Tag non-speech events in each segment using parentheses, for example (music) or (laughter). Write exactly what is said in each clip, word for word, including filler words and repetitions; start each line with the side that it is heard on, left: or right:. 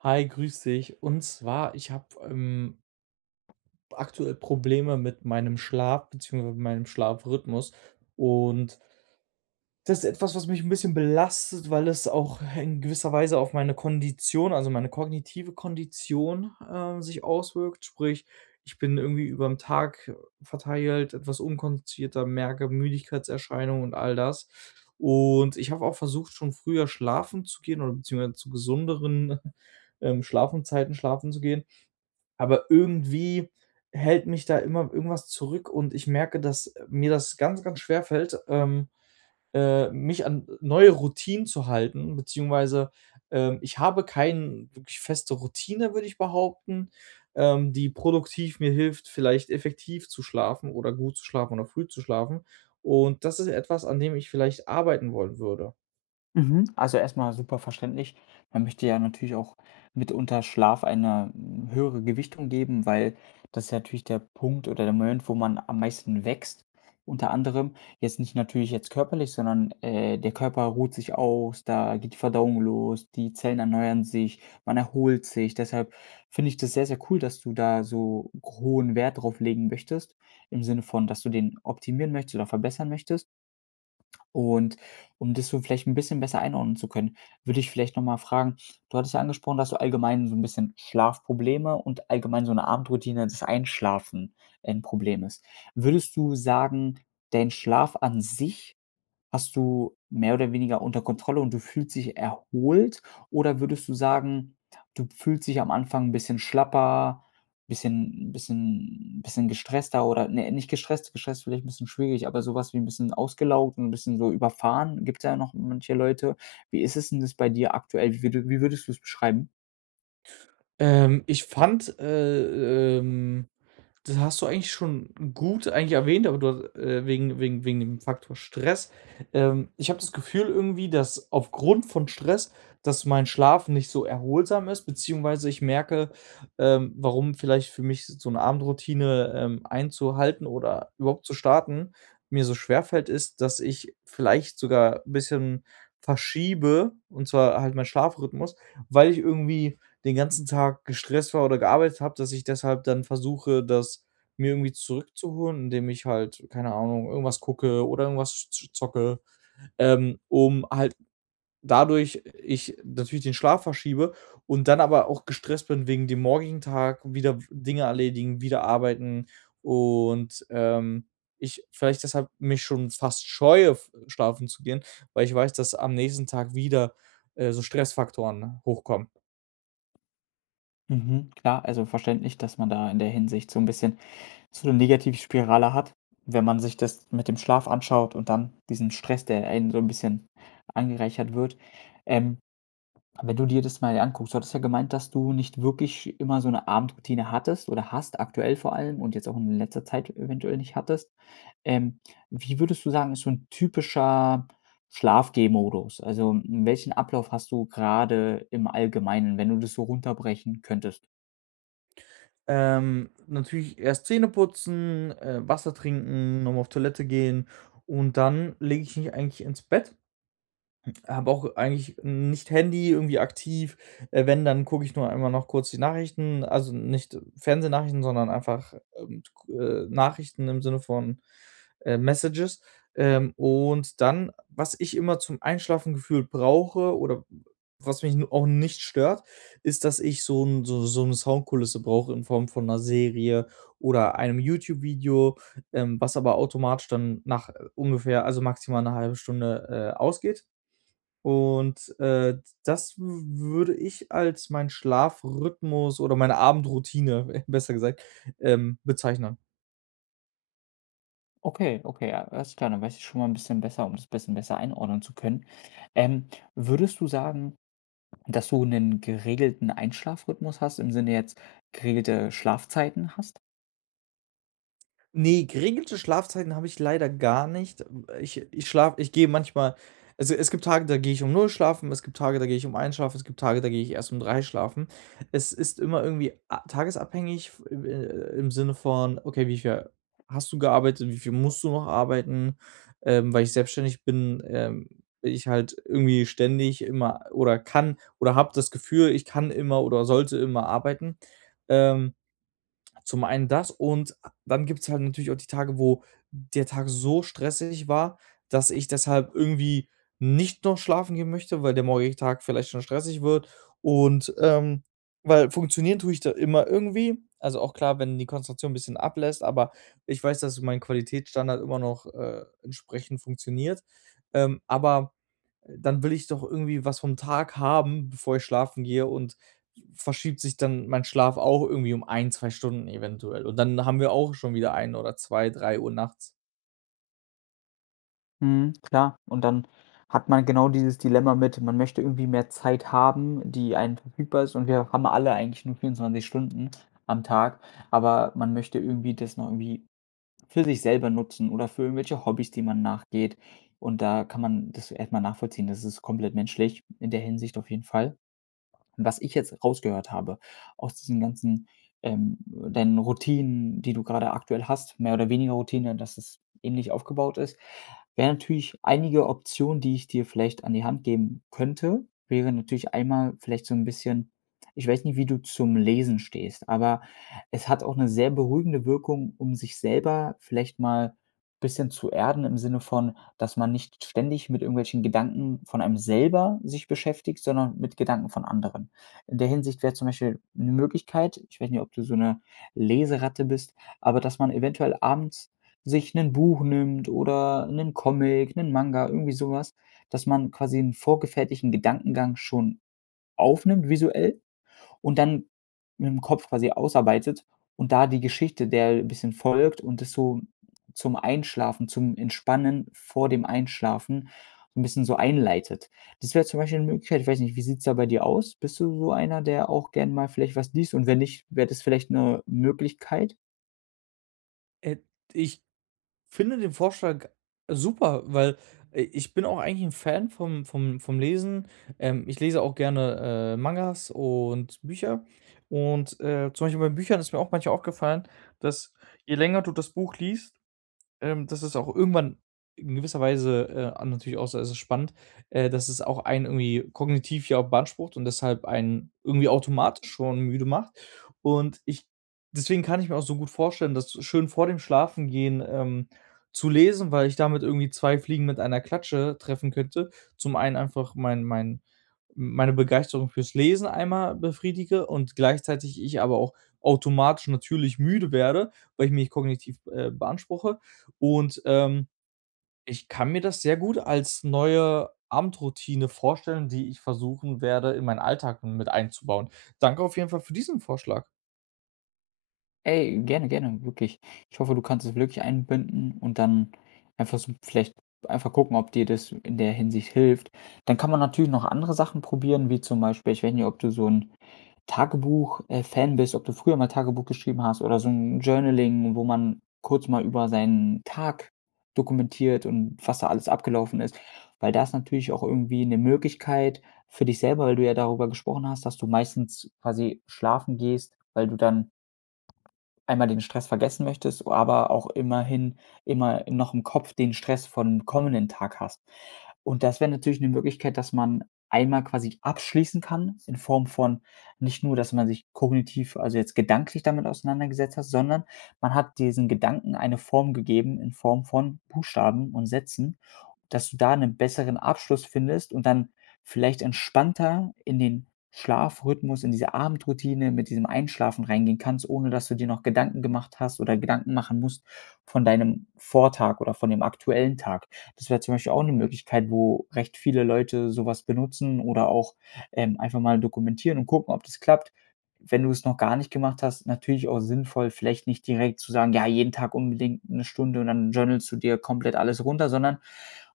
right: Hi, grüß dich. Und zwar, ich habe ähm, aktuell Probleme mit meinem Schlaf beziehungsweise meinem Schlafrhythmus. Und das ist etwas, was mich ein bisschen belastet, weil es auch in gewisser Weise auf meine Kondition, also meine kognitive Kondition, ähm, sich auswirkt. Sprich, ich bin irgendwie überm Tag verteilt etwas unkonzentrierter, merke Müdigkeitserscheinungen und all das. Und ich habe auch versucht, schon früher schlafen zu gehen oder beziehungsweise zu gesünderen, (laughs) ähm, Schlafenszeiten schlafen zu gehen. Aber irgendwie hält mich da immer irgendwas zurück und ich merke, dass, äh, mir das ganz, ganz schwerfällt, ähm, äh, mich an neue Routinen zu halten, beziehungsweise, ähm, ich habe keine wirklich feste Routine, würde ich behaupten, ähm, die produktiv mir hilft, vielleicht effektiv zu schlafen oder gut zu schlafen oder früh zu schlafen. Und das ist etwas, an dem ich vielleicht arbeiten wollen würde.
left: Mhm. Also erstmal super verständlich. Man möchte ja natürlich auch mitunter Schlaf eine, hm, höhere Gewichtung geben, weil das ist ja natürlich der Punkt oder der Moment, wo man am meisten wächst, unter anderem. Jetzt nicht natürlich jetzt körperlich, sondern, äh, der Körper ruht sich aus, da geht die Verdauung los, die Zellen erneuern sich, man erholt sich. Deshalb finde ich das sehr, sehr cool, dass du da so hohen Wert drauf legen möchtest, im Sinne von, dass du den optimieren möchtest oder verbessern möchtest. Und um das so vielleicht ein bisschen besser einordnen zu können, würde ich vielleicht noch mal fragen, du hattest ja angesprochen, dass du allgemein so ein bisschen Schlafprobleme und allgemein so eine Abendroutine, das Einschlafen ein Problem ist. Würdest du sagen, dein Schlaf an sich hast du mehr oder weniger unter Kontrolle und du fühlst dich erholt? Oder würdest du sagen, du fühlst dich am Anfang ein bisschen schlapper, bisschen bisschen bisschen gestresster oder ne, nicht gestresst, gestresst vielleicht ein bisschen schwierig, aber sowas wie ein bisschen ausgelaugt und 'n bisschen so überfahren, gibt's ja noch manche Leute. Wie ist es denn das bei dir aktuell? Wie würd wie würdest du es beschreiben?
right: Ähm, ich fand, äh, ähm, das hast du eigentlich schon gut eigentlich erwähnt, aber du äh, wegen wegen wegen dem Faktor Stress. Ähm, ich habe das Gefühl irgendwie, dass aufgrund von Stress, dass mein Schlaf nicht so erholsam ist, beziehungsweise ich merke, ähm, warum vielleicht für mich so eine Abendroutine, ähm, einzuhalten oder überhaupt zu starten, mir so schwerfällt, ist, dass ich vielleicht sogar ein bisschen verschiebe, und zwar halt meinen Schlafrhythmus, weil ich irgendwie den ganzen Tag gestresst war oder gearbeitet habe, dass ich deshalb dann versuche, das mir irgendwie zurückzuholen, indem ich halt, keine Ahnung, irgendwas gucke oder irgendwas z zocke, ähm, um halt dadurch ich natürlich den Schlaf verschiebe und dann aber auch gestresst bin wegen dem morgigen Tag, wieder Dinge erledigen, wieder arbeiten und, ähm, ich vielleicht deshalb mich schon fast scheue, f schlafen zu gehen, weil ich weiß, dass am nächsten Tag wieder, äh, so Stressfaktoren hochkommen.
left: Mhm, klar, also verständlich, dass man da in der Hinsicht so ein bisschen So eine negative Spirale hat, wenn man sich das mit dem Schlaf anschaut und dann diesen Stress, der einen so ein bisschen angereichert wird. Ähm, Wenn du dir das mal anguckst, du hattest ja gemeint, dass du nicht wirklich immer so eine Abendroutine hattest oder hast, aktuell vor allem und jetzt auch in letzter Zeit eventuell nicht hattest. Ähm, Wie würdest du sagen, ist so ein typischer Schlaf-G-Modus? Also, hm, welchen Ablauf hast du gerade im Allgemeinen, wenn du das so runterbrechen könntest?
right: Ähm, natürlich erst Zähne putzen, äh, Wasser trinken, noch auf Toilette gehen und dann lege ich mich eigentlich ins Bett. Habe auch eigentlich nicht Handy irgendwie aktiv. Äh, wenn, dann gucke ich nur einmal noch kurz die Nachrichten, also nicht Fernsehnachrichten, sondern einfach, ähm, k äh, Nachrichten im Sinne von, äh, Messages. Ähm, und dann, was ich immer zum Einschlafen gefühlt brauche oder was mich n auch nicht stört, ist, dass ich so 'n so so eine Soundkulisse brauche in Form von einer Serie oder einem YouTube-Video, ähm, was aber automatisch dann nach, äh, ungefähr also maximal eine halbe Stunde, äh, ausgeht. Und, äh, das w würde ich als meinen Schlafrhythmus oder meine Abendroutine, (laughs) besser gesagt, ähm, bezeichnen.
left: Okay, okay, ja, alles klar, dann weiß ich schon mal ein bisschen besser, um das ein bisschen besser einordnen zu können. Ähm, Würdest du sagen, dass du einen geregelten Einschlafrhythmus hast, im Sinne jetzt geregelte Schlafzeiten hast?
right: Nee, geregelte Schlafzeiten habe ich leider gar nicht. Ich ich schlafe ich gehe manchmal. Also, es gibt Tage, da gehe ich um null schlafen, es gibt Tage, da gehe ich um eins schlafen, es gibt Tage, da gehe ich erst um drei schlafen. Es ist immer irgendwie a tagesabhängig f im äh, im Sinne von: „Okay, wie viel hast du gearbeitet? Wie viel musst du noch arbeiten?" Ähm, weil ich selbstständig bin, ähm, bin ich halt irgendwie ständig immer oder kann oder habe das Gefühl, ich kann immer oder sollte immer arbeiten. Ähm Zum einen das und dann gibt es halt natürlich auch die Tage, wo der Tag so stressig war, dass ich deshalb irgendwie nicht noch schlafen gehen möchte, weil der morgige Tag vielleicht schon stressig wird und, ähm weil funktionieren tue ich da immer irgendwie. Also, auch klar, wenn die Konzentration 'n bisschen ablässt, aber ich weiß, dass mein Qualitätsstandard immer noch, äh, entsprechend funktioniert. Ähm, aber dann will ich doch irgendwie was vom Tag haben, bevor ich schlafen gehe und verschiebt sich dann mein Schlaf auch irgendwie um ein, zwei Stunden eventuell. Und dann haben wir auch schon wieder ein oder zwei, drei Uhr nachts.
left: Mhm, klar. Und dann hat man genau dieses Dilemma mit, man möchte irgendwie mehr Zeit haben, die einem verfügbar ist und wir haben alle eigentlich nur vierundzwanzig Stunden am Tag, aber man möchte irgendwie das noch irgendwie für sich selber nutzen oder für irgendwelche Hobbys, die man nachgeht. Und da kann man das erstmal nachvollziehen. Das ist komplett menschlich in der Hinsicht auf jeden Fall. Und was ich jetzt rausgehört habe aus diesen ganzen, ähm deinen Routinen, die du gerade aktuell hast, mehr oder weniger Routine, dass es ähnlich aufgebaut ist, wären natürlich einige Optionen, die ich dir vielleicht an die Hand geben könnte, wäre natürlich einmal vielleicht so ein bisschen, ich weiß nicht, wie du zum Lesen stehst, aber es hat auch eine sehr beruhigende Wirkung, um sich selber vielleicht mal ein bisschen zu erden im Sinne von, dass man nicht ständig mit irgendwelchen Gedanken von einem selber sich beschäftigt, sondern mit Gedanken von anderen. In der Hinsicht wäre zum Beispiel eine Möglichkeit, ich weiß nicht, ob du so eine Leseratte bist, aber dass man eventuell abends sich ein Buch nimmt oder einen Comic, einen Manga, irgendwie sowas, dass man quasi einen vorgefertigten Gedankengang schon aufnimmt visuell und dann mit dem Kopf quasi ausarbeitet und da die Geschichte der bisschen folgt und das so zum Einschlafen, zum Entspannen vor dem Einschlafen so 'n bisschen so einleitet. Das wäre zum Beispiel 'ne Möglichkeit. Ich weiß nicht, wie sieht's da bei dir aus? Bist du so einer, der auch gern mal vielleicht was liest und wenn nicht, wäre das vielleicht 'ne Möglichkeit?
right: Äh, Ich finde den Vorschlag super, weil, äh, ich bin auch eigentlich ein Fan vom vom vom Lesen. Ähm, ich lese auch gerne, äh, Mangas und Bücher. Und, äh, zum Beispiel bei Büchern ist mir auch manchmal aufgefallen, dass je länger du das Buch liest. Ähm, das ist auch irgendwann in gewisser Weise, äh, a natürlich auch so, es ist spannend, äh, dass es auch einen irgendwie kognitiv ja auch beansprucht und deshalb einen irgendwie automatisch schon müde macht. Und ich deswegen kann ich mir auch so gut vorstellen, das schön vor dem Schlafengehen, ähm, zu lesen, weil ich damit irgendwie zwei Fliegen mit einer Klatsche treffen könnte. Zum einen einfach mein mein meine Begeisterung fürs Lesen einmal befriedige und gleichzeitig ich aber auch automatisch natürlich müde werde, weil ich mich kognitiv, äh, beanspruche und, ähm, ich kann mir das sehr gut als neue Abendroutine vorstellen, die ich versuchen werde, in meinen Alltag mit einzubauen. Danke auf jeden Fall für diesen Vorschlag.
left: Ey, gerne, gerne, wirklich. Ich hoffe, du kannst es wirklich einbinden und dann einfach so vielleicht einfach gucken, ob dir das in der Hinsicht hilft. Dann kann man natürlich noch andere Sachen probieren, wie zum Beispiel, ich weiß nicht, ob du so ein Tagebuch-Fan bist, ob du früher mal Tagebuch geschrieben hast oder so ein Journaling, wo man kurz mal über seinen Tag dokumentiert und was da alles abgelaufen ist. Weil da ist natürlich auch irgendwie eine Möglichkeit für dich selber, weil du ja darüber gesprochen hast, dass du meistens quasi schlafen gehst, weil du dann einmal den Stress vergessen möchtest, aber auch immerhin immer noch im Kopf den Stress vom kommenden Tag hast. Und das wäre natürlich eine Möglichkeit, dass man einmal quasi abschließen kann in Form von nicht nur, dass man sich kognitiv, also jetzt gedanklich damit auseinandergesetzt hat, sondern man hat diesen Gedanken eine Form gegeben in Form von Buchstaben und Sätzen, dass du da einen besseren Abschluss findest und dann vielleicht entspannter in den Schlafrhythmus, in diese Abendroutine mit diesem Einschlafen reingehen kannst, ohne dass du dir noch Gedanken gemacht hast oder Gedanken machen musst von deinem Vortag oder von dem aktuellen Tag. Das wäre zum Beispiel auch eine Möglichkeit, wo recht viele Leute sowas benutzen oder auch, ähm, einfach mal dokumentieren und gucken, ob das klappt, wenn du es noch gar nicht gemacht hast, natürlich auch sinnvoll, vielleicht nicht direkt zu sagen: „Ja, jeden Tag unbedingt eine Stunde und dann journalst du dir komplett alles runter“, sondern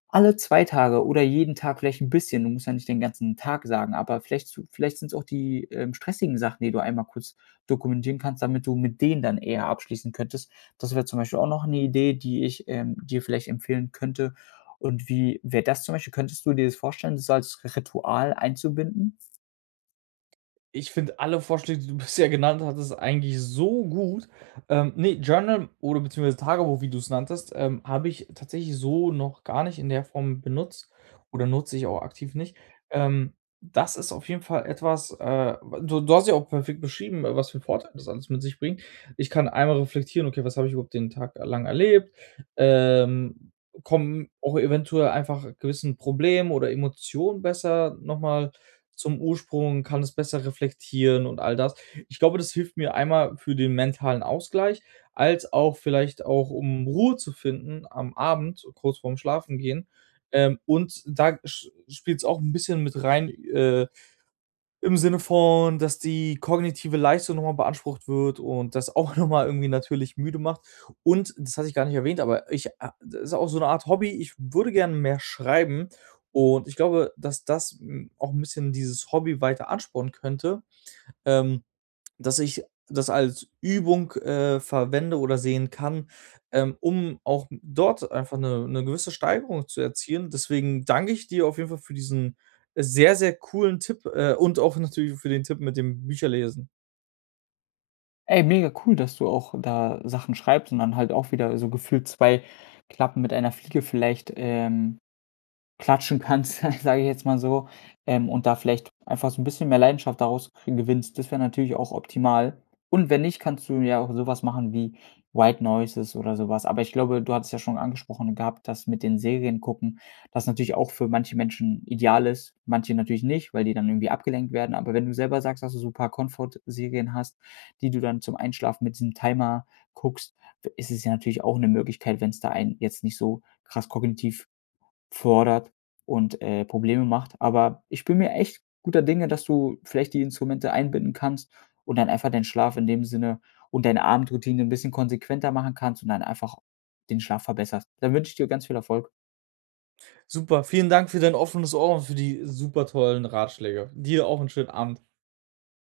left: alle zwei Tage oder jeden Tag vielleicht ein bisschen. Du musst ja nicht den ganzen Tag sagen, aber vielleicht zu vielleicht sind es auch die, ähm, stressigen Sachen, die du einmal kurz dokumentieren kannst, damit du mit denen dann eher abschließen könntest. Das wäre zum Beispiel auch noch eine Idee, die ich, ähm, dir vielleicht empfehlen könnte. Und wie wäre das zum Beispiel? Könntest du dir das vorstellen, das als Ritual einzubinden?
right: Ich finde alle Vorschläge, die du (laughs) bisher genannt hattest, eigentlich so gut. Ähm, ne, Journal oder beziehungsweise Tagebuch, wie du es nanntest, ähm, habe ich tatsächlich so noch gar nicht in der Form benutzt oder nutze ich auch aktiv nicht. Ähm, Das ist auf jeden Fall etwas, äh, du du hast ja auch perfekt beschrieben, äh, was für Vorteile das alles mit sich bringt. Ich kann einmal reflektieren: „Okay, was habe ich überhaupt den Tag lang erlebt?" Ähm, Komme auch eventuell einfach gewissen Problemen oder Emotionen besser noch mal zum Ursprung, kann es besser reflektieren und all das. Ich glaube, das hilft mir einmal für den mentalen Ausgleich, als auch vielleicht auch, um Ruhe zu finden am Abend, kurz vorm Schlafengehen. Ähm, und da sch spielt es auch ein bisschen mit rein, äh im Sinne von, dass die kognitive Leistung nochmal beansprucht wird und das (laughs) auch nochmal irgendwie natürlich müde macht. Und das hatte ich gar nicht erwähnt, aber ich a das ist auch so eine Art Hobby. Ich würde gerne mehr schreiben und ich glaube, dass das, hm, auch ein bisschen dieses Hobby weiter anspornen könnte. Ähm Dass ich das als Übung, äh, verwende oder sehen kann, ähm, um auch dort einfach eine 'ne gewisse Steigerung zu erzielen. Deswegen danke ich dir auf jeden Fall für diesen äh, sehr, sehr coolen Tipp, äh, und auch natürlich für den Tipp mit dem Bücherlesen.
left: Ey, mega cool, dass du auch da Sachen schreibst und dann halt auch wieder so gefühlt zwei Klappen mit einer Fliege vielleicht, ähm, Klatschen kannst, (laughs) sage ich jetzt mal so, ähm, und da vielleicht einfach so ein bisschen mehr Leidenschaft daraus krie gewinnst. Das wäre natürlich auch optimal. Und wenn nicht, kannst du ja auch sowas machen wie White Noises oder sowas. Aber ich glaube, du hattest ja schon angesprochen gehabt, dass mit den Serien gucken, das natürlich auch für manche Menschen ideal ist, manche natürlich nicht, weil die dann irgendwie abgelenkt werden. Aber wenn du selber sagst, dass du so ein paar Comfort-Serien hast, die du dann zum Einschlafen mit diesem Timer guckst, ist es ja natürlich auch eine Möglichkeit, wenn es da einen jetzt nicht so krass kognitiv fordert und, äh, Probleme macht. Aber ich bin mir echt guter Dinge, dass du vielleicht die Instrumente einbinden kannst und dann einfach deinen Schlaf in dem Sinne und deine Abendroutine ein bisschen konsequenter machen kannst und dann einfach den Schlaf verbesserst. Dann wünsche ich dir ganz viel Erfolg.
right: Super, vielen Dank für dein offenes Ohr und für die super tollen Ratschläge. Dir auch 'n schönen Abend.